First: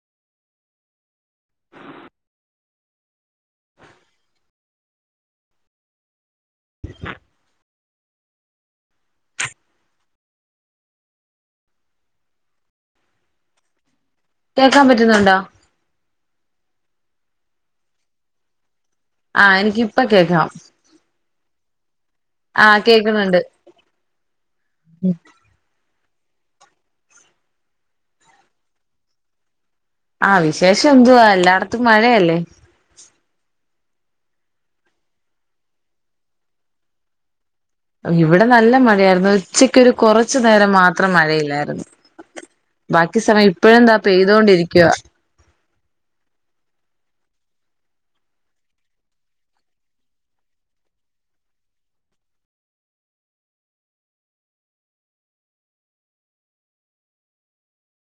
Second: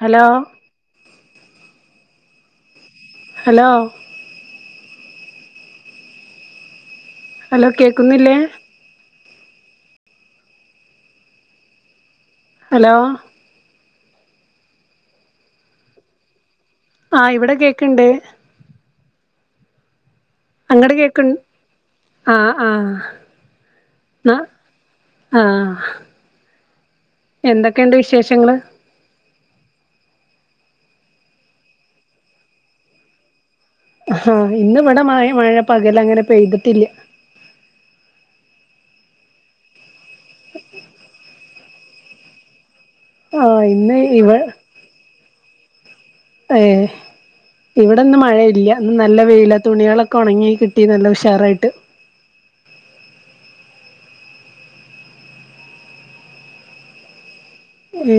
Hello hello hello കേക്കുന്നില്ലേ hello കേക്കാൻ പറ്റുന്നുണ്ടോ ആ ഇവിടെ കേക്കണ്ട് ആ എനിക്ക് ഇപ്പൊ അങ്ങട്ട് കേക്ക് ആ ആ ആകേക്കുന്നണ്ട് ന്ന ആ എന്തൊക്കെയുണ്ട് വിശേഷങ്ങള് ആഹ വിശേഷം എന്തുവാ എല്ലായിടത്തും മഴയല്ലേ ആഹ ഇന്ന് ഇവിടെ മഴ മഴ പകലങ്ങനെ പെയ്തിട്ടില്ല ഇവിടെ നല്ല മഴയായിരുന്നു. ഉച്ചക്ക് ഒരു കുറച്ചു നേരം മാത്രം മഴയില്ലായിരുന്നു. ബാക്കി ആ സമയം ഇപ്പോയും താ ഇന്ന് ഇവ പെയ്തൊണ്ടിരിക്കുവാ ഏ ഇവിടെന്ന് മഴയില്ല. നല്ല വെയില തുണികളൊക്കെ ഉണങ്ങി കിട്ടി നല്ല ഉഷാറായിട്ട് ഏ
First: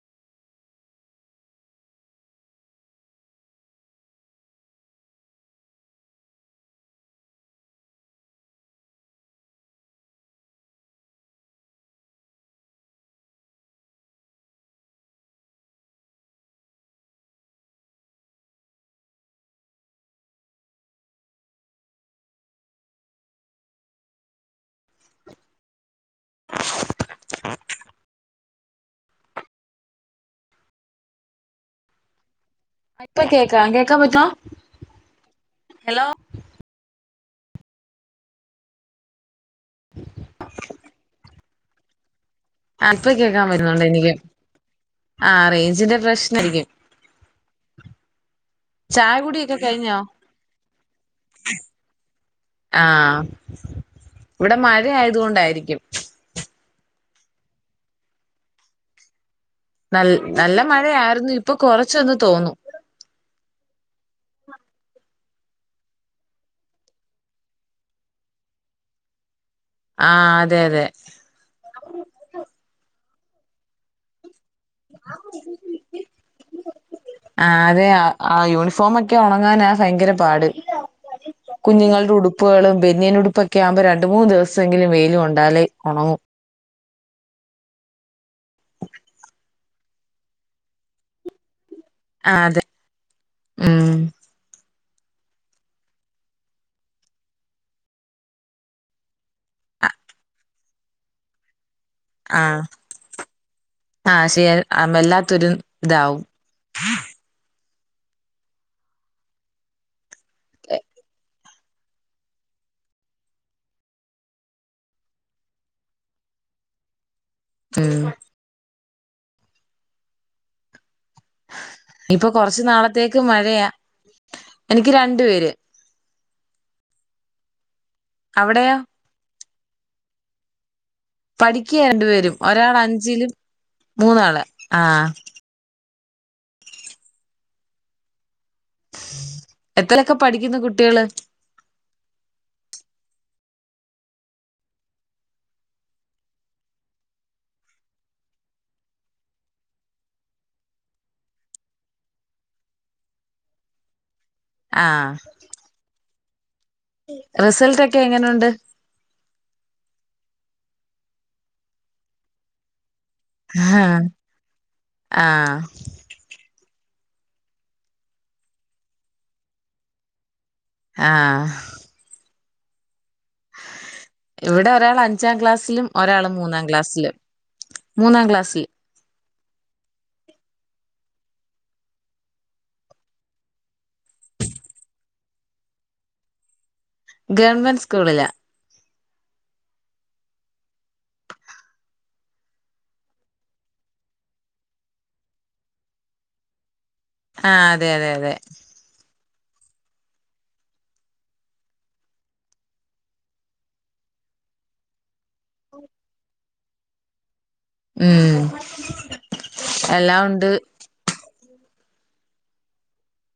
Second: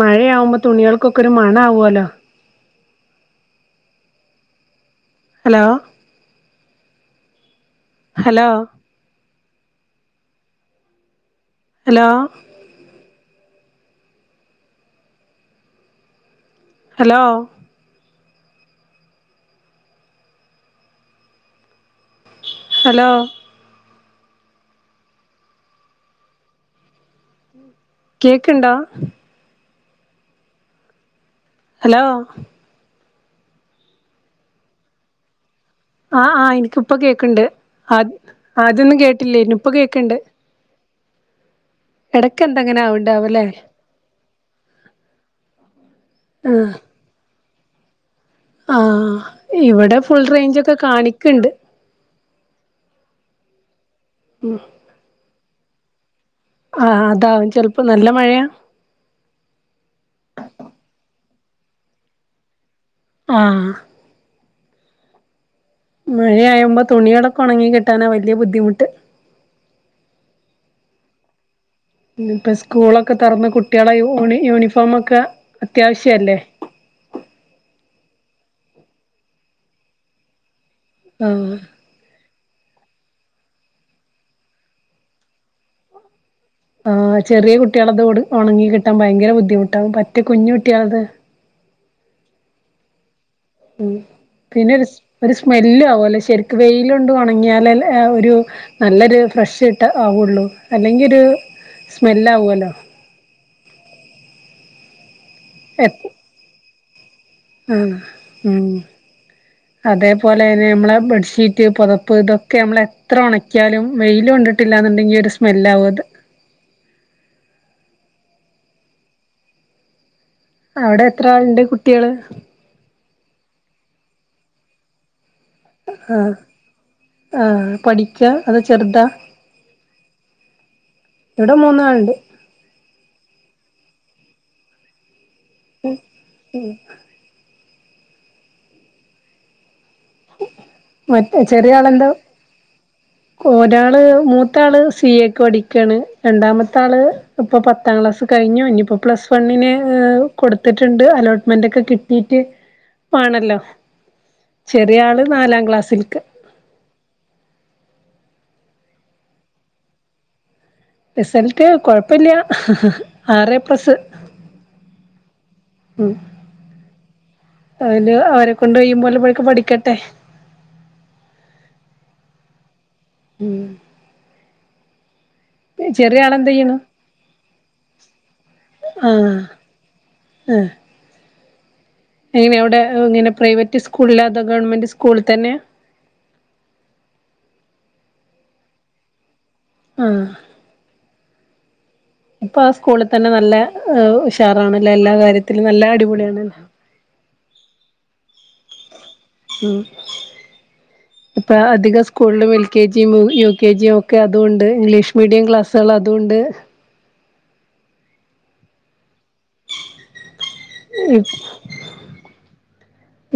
മഴയാവുമ്പോ തുണികൾക്കൊക്കെ ഒരു മണ ആവുല്ലോ hello hello hello hello hello കേക്ക്ണ്ടോ ഹലോ ഇപ്പ കേക്കാ കേക്കാൻ പറ്റോ ഹലോ ആഹ് ആഹ് ഇൻക്ക് ഇപ്പൊ കേക്ക ണ്ട് ആദ് ആദ്യൊന്നും കേട്ടില്ലേനും ക് ഇപ്പ കേൾക്ക്ണ്ട് ഇടക്ക എന്തങ്ങനെ ആവുണ്ടാവുലേ ആ റേഞ്ചിന്റെ പ്രശ്നായ്ക്കും ആ ആഹ് ഇവിടെ കഴിഞ്ഞോ ഫുൾ റേഞ്ച് ഒക്കെ കാണിക്ക്ണ്ട് ആഹ് ഇവിടെ മഴ ആയതോണ്ടായിരിക്കും ആ ആ അതാവും ചിലപ്പോ നല്ല മഴയാ നൽ നല്ല മഴയായിരുന്നു ഇപ്പൊ കൊറച്ചൊന്ന് തോന്നും ആഹ് മഴയായുമ്പോ തുണികളൊക്കെ ഉണങ്ങി കിട്ടാനാ വല്യ ബുദ്ധിമുട്ട് ആ അതെ അതെ ഉം പ്പ സ്കൂളൊക്കെ തൊറന്ന് കുട്ട്യേളെ യൂണി യൂണിഫോമൊക്കെ അത്യാവശ്യല്ലേ ആഹ് അതെ ആ യൂണിഫോമൊക്കെ ഉണങ്ങാനാ ഭയങ്കര പാട് ആഹ് കുഞ്ഞുങ്ങളുടെ ഉടു പ്പളും ബെന്നിയനുടുപ്പൊക്കെ ആവുമ്പോ രണ്ട് മൂന്ന് ദിവെസങ്കിലും വെയിലും കൊണ്ടാലേ ഒണങ്ങു ആ ചെറിയ കുട്ടിയാണതോട് ഉണങ്ങികിട്ടാൻ ഭയങ്കര ബദ്ധിമു ട്ടാവും പറ്റെ കുഞ്ഞ് കുട്ടിയാത് അ അതെ ഉം പിന്നെ [unintelligible] ഒരു സ്മെല്ലാവുലേ ശരിക്ക് വെയിലൊണ്ട് ഉണങ്ങിയാലേ ലെ ആ ഒരു നല്ലൊരു ഫ്രഷ് കിട്ട ആവുള്ളൂ അല്ലെങ്കിൽ ഒരു ആഹ സ്മെല്ലാവുല്ലോ ആഹ ശ ആമേല്ല തുരു ഇതാവും [inaudible] [unintelligible] ആ ഉം അതേപോലെന്നെ നമ്മളെ ബെഡ്ഷീറ്റ് പുതപ്പ് ഇതൊക്കെ നമ്മളെത്ര ഉണക്കിയാലും വെയില് കൊണ്ടിട്ടില്ലന്നുണ്ടെങ്കി ഒരു സ്മെല്ലാവും അത് ഉം [unintelligible] അവ്ടെ ഇപ്പൊ കൊറച്ചു നാളത്തേക്ക് മഴയാ എനിക്ക് രണ്ടു പേര് ആ ആ പഠിക്ക അത അവിടെയോ? ചെറുതാ ഇവിടെ പഠിക്കാ രണ്ടു മൂന്നാളുണ്ട് പേരും ഒരാൾ അഞ്ചിലും മൂന്നാള് ആ ഉം ഉം [unintelligible] എത്രേലക്കെ പഠിക്കുന്നു കുട്ടികള് മറ്റേ ചെറിയ ആളെന്താ ഒരാള് മൂത്താള് സിഎക് പഠിക്കണ് രണ്ടാമത്താള് ഇപ്പൊ പത്താം ക്ലാസ് കഴിഞ്ഞു ഇനിയിപ്പോ പ്ലസ് വണ്ണിന് കൊടുത്തിട്ടുണ്ട് അലോട്ട്മെന്റ് ഒക്കെ കിട്ടീട്ട് വേണല്ലോ ചെറിയ ആള് നാലാം ക്ലാസ്സിൽക്ക് റിസൽട്ടക്കെ എങ്ങനുണ്ട് റിസൾട്ട് കൊഴപ്പയില്ല്യാ ആ ആ അതില് അവരെ കൊണ്ട് കയീം പോലെക്കെ പഠിക്കട്ടെ ആ ഇവിടെ [unintelligible] അഞ്ചാം ക്ലാസ്സിലും ചെറിയ ഒരാള് ആളെന്ത് മൂന്നാം ചെയ്യണ് ക്ലാസ്സിലും മൂന്നാം ക്ലാസ്സിൽ ആ എങ്ങനെ അവിടെ ഇങ്ങനെ പ്രൈവറ്റ് സ്കൂളിലതോ ഗവൺമെന്റ് സ്കൂളിൽ തന്നെ ഗവൺമെന്റ് സ്കൂളിലാ ആ ഇപ്പൊ ആ സ്കൂളിൽ തന്നെ നല്ല ഉഷാറാണല്ലോ എല്ലാ കാര്യത്തിലും നല്ല അടിപൊളിയാണ് ആഹ് അതെ അതെ അതെ ഉം ഇപ്പ അധിക സ്കൂളിലും എൽ കെ ജിയും യു കെ ജിയും ഒക്കെ അതും ഉണ്ട് ഇംഗ്ലീഷ് മീഡിയം ക്ലാസ്സുകൾ അതുണ്ട് ഉം എല്ലാം ഉണ്ട്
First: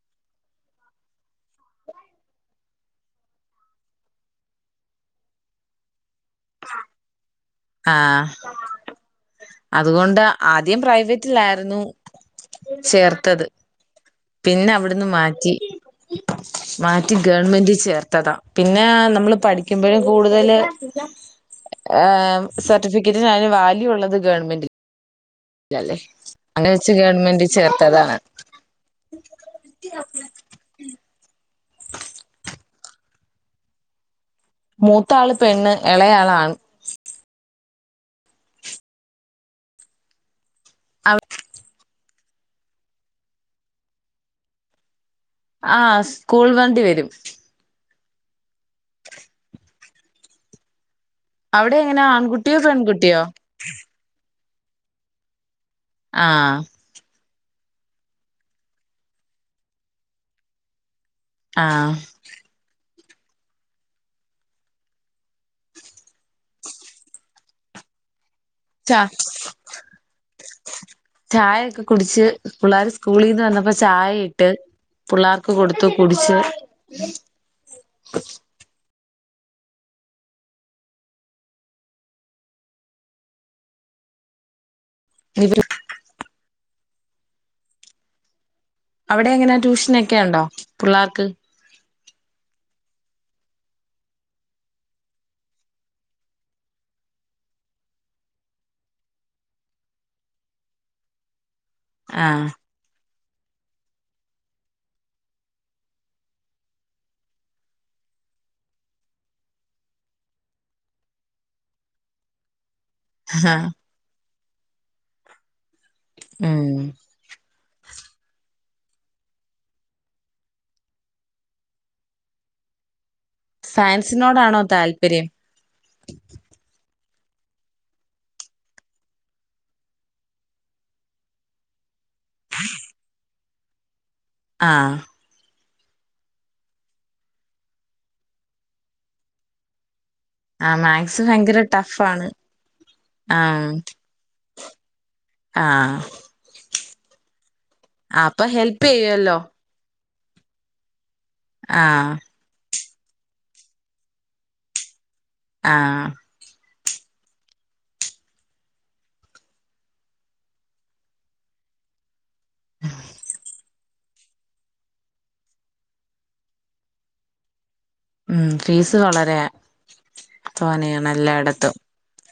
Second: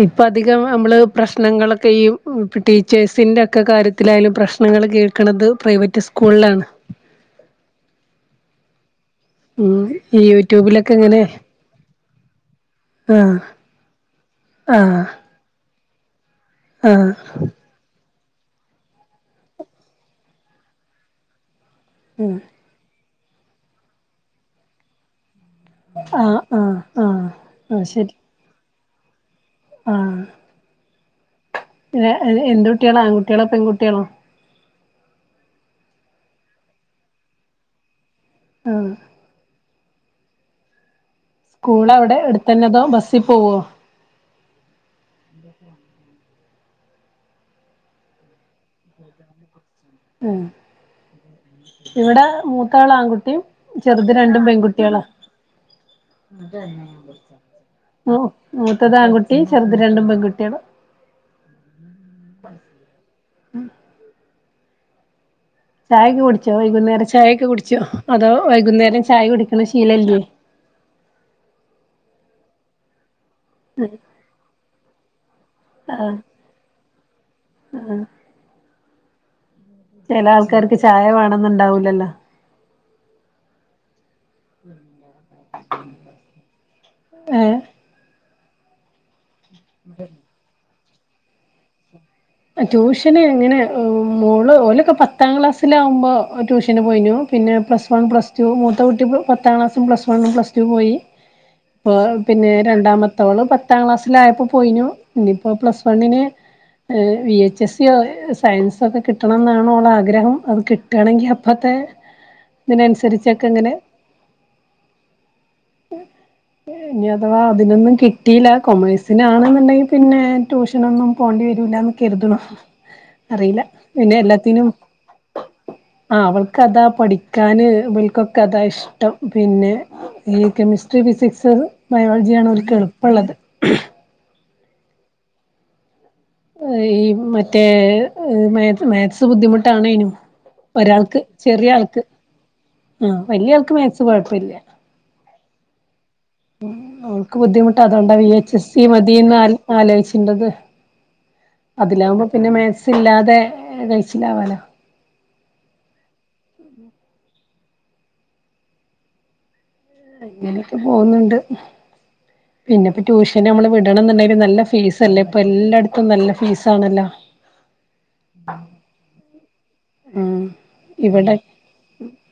ഇപ്പ അധികം നമ്മള് പ്രശ്നങ്ങളൊക്കെ ഈ ഇപ്പ ടീച്ചേഴ്സിന്റെ ഒക്കെ കാര്യത്തിലായാലും പ്രശ്നങ്ങൾ കേൾക്കണത് പ്രൈവറ്റ് സ്‌ സ്കൂളിലാണ് ആഹ് ഉം അതുകൊണ്ട് ഈ ആദ്യം യൂട്യൂബിലൊക്കെ ഇങ്ങനെ പ്രൈവറ്റിലായിരുന്നു ആഹ് ചേർത്തത് പിന്നെ ആഹ് അവിടുന്ന് മാറ്റി ആഹ് മാറ്റി ഗവൺമെന്റ് ചേർ ത്തതാ പിന്നെ നമ്മള് പഠിക്കുമ്പഴും കൂടുതല് ഏഹ്‌ സർട്ടിഫിക്ക് [unintelligible] അയിന് വാല്യൂ ഉള്ളത് ഗവൺമെന്റ് ഇല്ലല്ലേ ആഹ് അങ്ങനെ ആഹ് വെ ച്ച് ആഹ് ഗവൺമെന്റിൽ ആഹ് ശരി ചേർത്തതാണ് ഉ [unintelligible] ഇ അ എന്ത് കുട്ടികളാ ആൺകുട്ടികളോ പെൺകുട്ടികളോ മൂത്താള് പെണ്ണ് ഇളയാള് ആൺ ആ അവർക് സ്കൂൾ എവിടെ അടുത്തന്നെതോ ബസ്സിപോവോ ആആ സ്കൂൾ വണ്ടി വരും ഉം അവിടെ എങ്ങനെ ഇവിടെ ആൺകുട്ടിയോ പെൺകുട്ടിയോ മൂത്താളാൺകുട്ടിയും ചെറുത് രണ്ടും പെ കുട്ട്യള ആഹ് അതന്നെയാ ഉം മൂത്തത് ആൺകുട്ടിയും ചെറുത് രണ്ടും പെൺകുട്ടികളും ആ ഉം ചായൊക്കെ കുടിച്ചോ വൈകുന്നേരം ചായൊക്കെ കുടിച്ചോ അതോ ച വൈകുന്നേരം ചായ കുടിക്കണ ശീലമില്ലേ പിള്ളേരെ സ്കൂ സ്കൂളീന്ന് വന്നപ്പ ചായ ഇട്ട് പിള്ളേർക്ക് കൊടുത്തു കുടിച് ചില ആൾക്കാർക്കെ ചായ വേണന്നുണ്ടാവൂലല്ലോ ഏ [unintelligible] എങ്ങനെ ട്യൂഷനൊക്കെ ഉണ്ടോ പിള്ളാർക് ട്യൂഷന് എങ്ങനെ മോള് ഓലൊക്കെ പത്താം ക്ലാസ്സിലാവു മ്പോ ട്യൂഷന് പോയിന്നു പിന്നെ പ്ലസ് വൺ പ്ലസ് ടു മൂത്ത കുട്ടി പത്താം ക്ലാസ്സും പ്ലസ് വണ്ണും പ്ലസ്ടുവും പോയി പെ ആഹ് പിന്നെ രണ്ടാമത് ഓള് പത്താം ക്ലാസ്സിലയപ്പോ പോയിന്നു ഇനിപ്പോ പ്ലസ് വണ്ണിന് ഏ വി ച്ച്‌ സ് സി സയൻസൊക്കെ ക്കിട്ടണംന്നൊക്കെയാണ് ഓൾടെ ആഗ്രഹം അത് കിട്ടയാണെങ്കി അപ്പത്തെ ആഹ് ഇതിനനുസരിച്ചൊക്കെക്കിങ്ങനെ ഉം ഇനി അഥവാ അതിനൊന്നും കിട്ടിയില്ല കൊമേഴ്സിനാണെന്നുണ്ടെ പിന്നെ ട്യൂഷനൊന്നും പോണ്ടി ണ്ടന്ന് കരുതുവ അറിയില്ല പിന്നെ സയൻസിനോടാണോ എല്ലാത്തിനും താല്പര്യം ആ അവൾക്ക് അതാ പഠിക്ക ഇക്കാന ഇവർക്കൊക്കെ അതാ ഇഷ്ടം പിന്നെ ഈ കെമിസ്ട്രി ഫിസിക്സ് ബയോളജിയാണ് ഓലുക്ക് എളുപ്പള്ളത് [inaudible] ആ ഈ മറ്റേ മാത്ത്സ് ബുദ്ധിമുട്ടാണേനും ആഹ് ഒരാൾക്ക് മാത്സ് ഭയങ്കര ചെറിയ ടഫ് ആൾക്ക് ആണ് ആ വലിയ ആൾക്ക് മാത്ത്സ് കുഴപ്പമില്ല ആ ആ ഓൾക്ക ബുദ്ധിമുട്ടാ- അതൊണ്ടാ വി അപ്പൊ എച്ച് എസ് സി ഹെൽപ് മതിന്ന് ചെയ്യുവല്ലോ ആലോചിച്ച- ഇൻ്റത് ആഹ് അതിലാകുമ്പോ പിന്നെ മാത്ത്സ് ഇല്ലാതെ കഴിച്ചില്ലാവാലോ ആ ആ ഇങ്ങനെയൊക്കെ പോകുന്നുണ്ട് പിന്നെപ്പോ ട്യൂഷന് നമ്മള് വിടണം എന്നുണ്ടെങ്കിലും നല്ല ഫീസല്ലേ ഇപ്പൊ എല്ലായിടത്തും നല്ല ഫീസ് ആണല്ലോ ഉം ഫീസ് വളരെ ആഹ് തോനെയാണ് ഇവിടെ എല്ലായിടത്തും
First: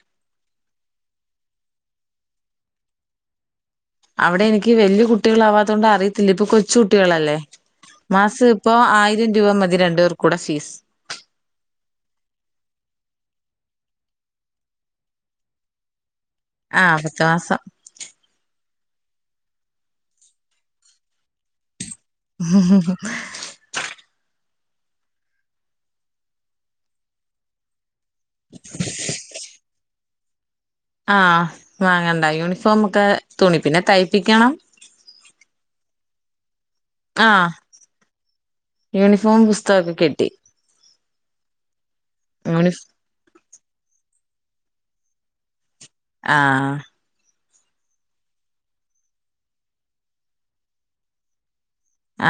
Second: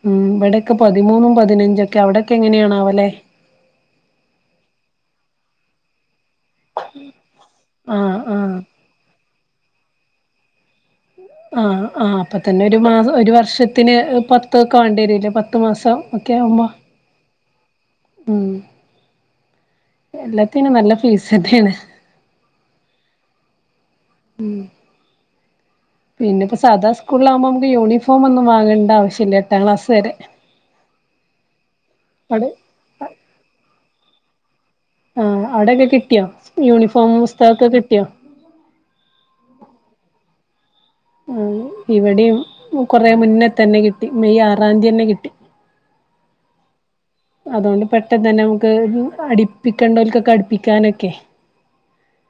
ഉം ഇവിടൊക്കെ പതിമൂന്നും പതിനഞ്ചൊക്കെ അവിടക്കെ എങ്ങനെയാണാവലെ അവിടെ എനിക്ക് വലിയ കുട്ടികളാവാത്തോണ്ട് അറിയ- ഇല്ല ഇപ്പൊ കൊച്ചു കുട്ടികളല്ലേ ആഹ് മാസം ആഹ് ഇപ്പ ആയിരം രൂപ മതി ഇത് രണ്ടുപേർകൂടെ ഫീസ് ആഹ് പത്തിന് പത്തൊക്കെ വേണ്ടി വരില്ലേ പത്ത് മാസം ആ പത്ത് മാസം ഉ എല്ലാത്തിനും നല്ല ഫീസെന്നെയാണ് ഉം ഉം ഉം ഉം പിന്നെപ്പൊ സാധാ സ്കൂളിലാവുമ്പോ നമുക്ക് യൂണിഫോം ഫോമൊന്നും വാങ്ങേണ്ട ആവശ്യല്ല എട്ടാം ക്ലാസ് വരെ. ആ വാങ്ങണ്ട അവിടെ യൂണിഫോം ഒക്കെ തുണി, പിന്നെ തൈപ് പ്പിക്കണം ട്ട്യോ ആ യൂണിഫോം പുസ്തകൊക്കെ കിട്ടി മ്മ് ഇവിടെയും, യൂണിഫ് കൊറേ മുന്നെത്തന്നെ കിട് ട്ടി മെയ് ആറാം തീയതി തന്നെ കിട്ടി ആ അതുകൊണ്ട് പെട്ടെന്ന് തന്നെ നമുക്ക് അടിപ്പിക്കേണ്ടവർക്കൊക്കെ അടിപ്പിക്കാനൊക്കെ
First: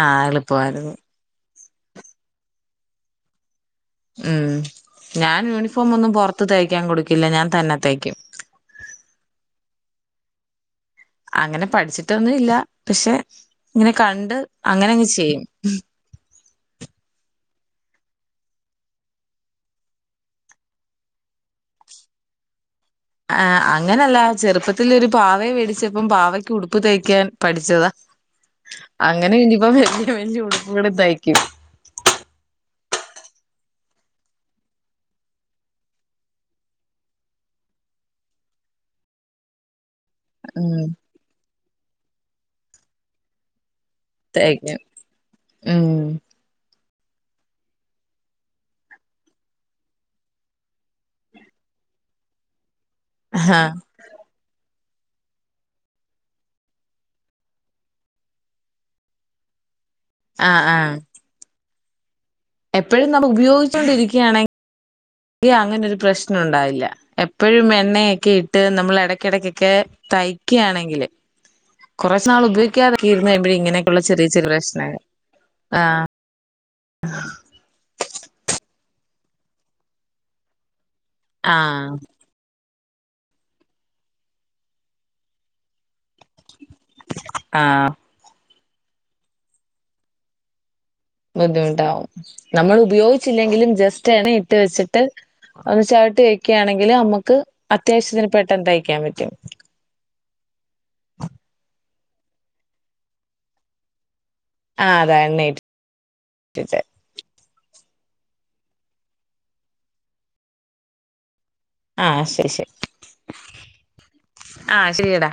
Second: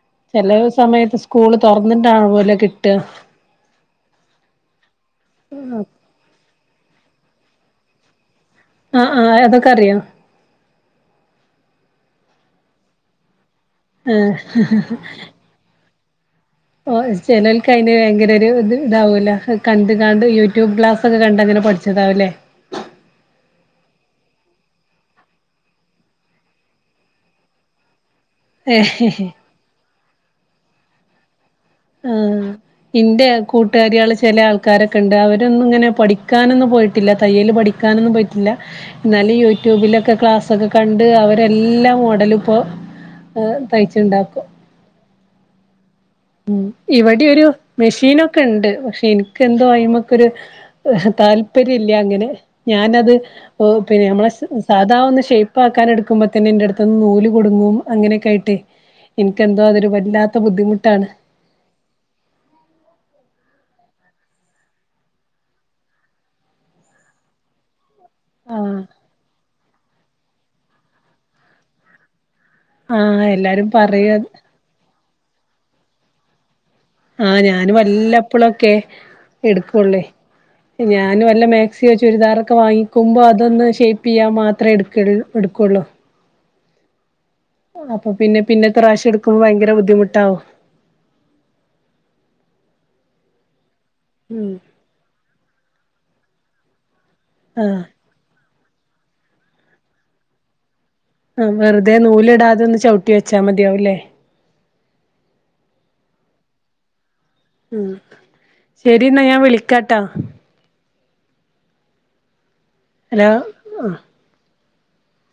ആഹ് ചെല എളുപ്പമായിരുന്നു സമയത്ത് സ്കൂള് തൊറന്നിട്ടാണ് പോലു കിട്ടാ ഉം ഞാൻ യൂണിഫോം ഒന്നും പൊറത്ത് തയ്ക്കാൻ കൊടുക്കില്ല. ഞാൻ തന്നെത്തയ്ക്കും ആ ആ അതൊക്കെ അറിയോ? അങ്ങനെ പഠിച്ചിട്ടൊന്നും ഇല്ല. പക്ഷെ ഇങ്ങനെ കണ്ട് അങ്ങനങ്ങ് ചെയ്യും ഓ ചെലോൽക്ക് അയിന് ഭയങ്കര ഒരു ഇത് ഇതാവൂലോ. കണ്ട്ങ്ങാണ്ട് യൂട്യൂബ് ക്ലാസൊക്കെ കണ്ടങ്ങനെ പഠിച്ചതാവുല്ലേ? ആ അങ്ങനല്ല. ചെറുപ്പത്തിൽ ഒരു പാവയെ വേടിച്ചപ്പം പാവയ്ക്ക് ഉടുപ്പ് തയ്ക്കാൻ പഠിച്ചതാ ഏഹ് അങ്ങനെ ഇനിപ്പോ വല്യ വല്യ ഉടുപ്പുകള് തയി ക്കും ആഹ് ഇന്റെ കൂട്ടുകാരികള് ചെല ആൾക്കാരൊക്കെ ഇണ്ട്. അവരൊന്നും ഇങ്ങനെ പഠിക്കാനൊന്നും പോയിട്ടില്ല. തയ്യല് പഠിക്കാനൊന്നും പോയിട്ടില്ല. എന്നാല് യൂട്യൂബിലൊ ക്കെ ക്ലാസൊക്കെ ഉം കണ്ട് അവർ എല്ലാ മോഡലു ഇപ്പോ ഏഹ് തയ്ക്കും. ഉം ഇവിടെ ഒരു മെഷീനൊക്കെ ഇണ്ട്. പക്ഷെ എനിക്ക് എന്തോ അയ്മക്കൊരു താല്പര്യല്ല അങ്ങനെ ഞാനത് ആഹ് പിന്നെ നമ്മളെ സ് സാധാ ഒന്ന് ഷേപ്പ് ആക്കാൻ എടുക്കുമ്പോ തന്നെ എന്റെട്ത്ത്ന്ന് നൂല് കുടുങ്ങും അങ്ങനെയൊക്കെ ആയിട്ട് എനിക്കെന്തോ അതൊരു വല്ലാത്ത ആഹ് ആഹ് ബുദ്ധിമുട്ടാണ് എപ്പഴും നമ്മ ഉപയോഗി ച്ചോണ്ടിരിക്കയാണെങ്കി അങ്ങനെ ഒരു പ്രശ്നൊണ്ടാവില്ല. എപ്പഴും എണ്ണയൊക് ക്കെ ഇട്ട് ആഹ് നമ്മൾ എടയ്ക്കിടക്കൊക്കെ തയ് ക്കാണെങ്കില് കുറ ച്ച് നാൾ ഉപയോഗിക്കാതൊക്കെ ആഹ് ഇരുന്ന് കഴിയുമ്പഴാ എല്ലാരും ഇങ്ങനെയൊക്കെയുള്ള പറയ ചെറിയ ചെറിയ പ്രശ്നങ്ങൾ ആ ആ ഞാനും വല്ലപ്പൊളൊക്കെ എടുക്കൊള്ളേ ഞാനു വല്ല ആഹ് മാക്സിയോ ചുരിദാറൊക്കെ വാങ്ങി ക്കുമ്പോ അതൊന്ന് ഷേപ്പിയ്യാൻ മാത്രേ എട്ക്കൽ എടുക്കുള്ളൂ [inaudible] ആഹ് അപ്പൊ പിന്നെ പിന്നെത്തെ പ്രാവശ്യം എടുക്കുമ്പോ ഭയങ്കര ബുദ്ധിമുട്ടാവും ബുദ്ധിമുട്ടാവും നമ്മൾ ഉപയോഗിച്ചില്ലെങ്കിലും ജസ് റ്റടെ ഇട്ട് വെച്ചിട്ട് ഒന്ന് ചവിട്ട് വെക്ക്യാണെങ്കില് അമ്മു ക് ആഹ് അത്യാവശ്യത്തിന് പെ ട്ടെന്തയിക്കാൻ പറ്റും ആ വെറുതെ നൂലിടാതെ ഒന്ന് ചവിട്ടി വെച്ചാ മതിയാവുല്ലേ ആഹ് അതാ എണ്ണയിട്ട് [inaudible] ഇട്ട് വെച്ചാമതി ഉം ശരി ന്നാ ഞാൻ വിളിക്കാട്ടാ ആഹ് ശരി ശരി ഹലോ അ ആഹ് ശരിയടാ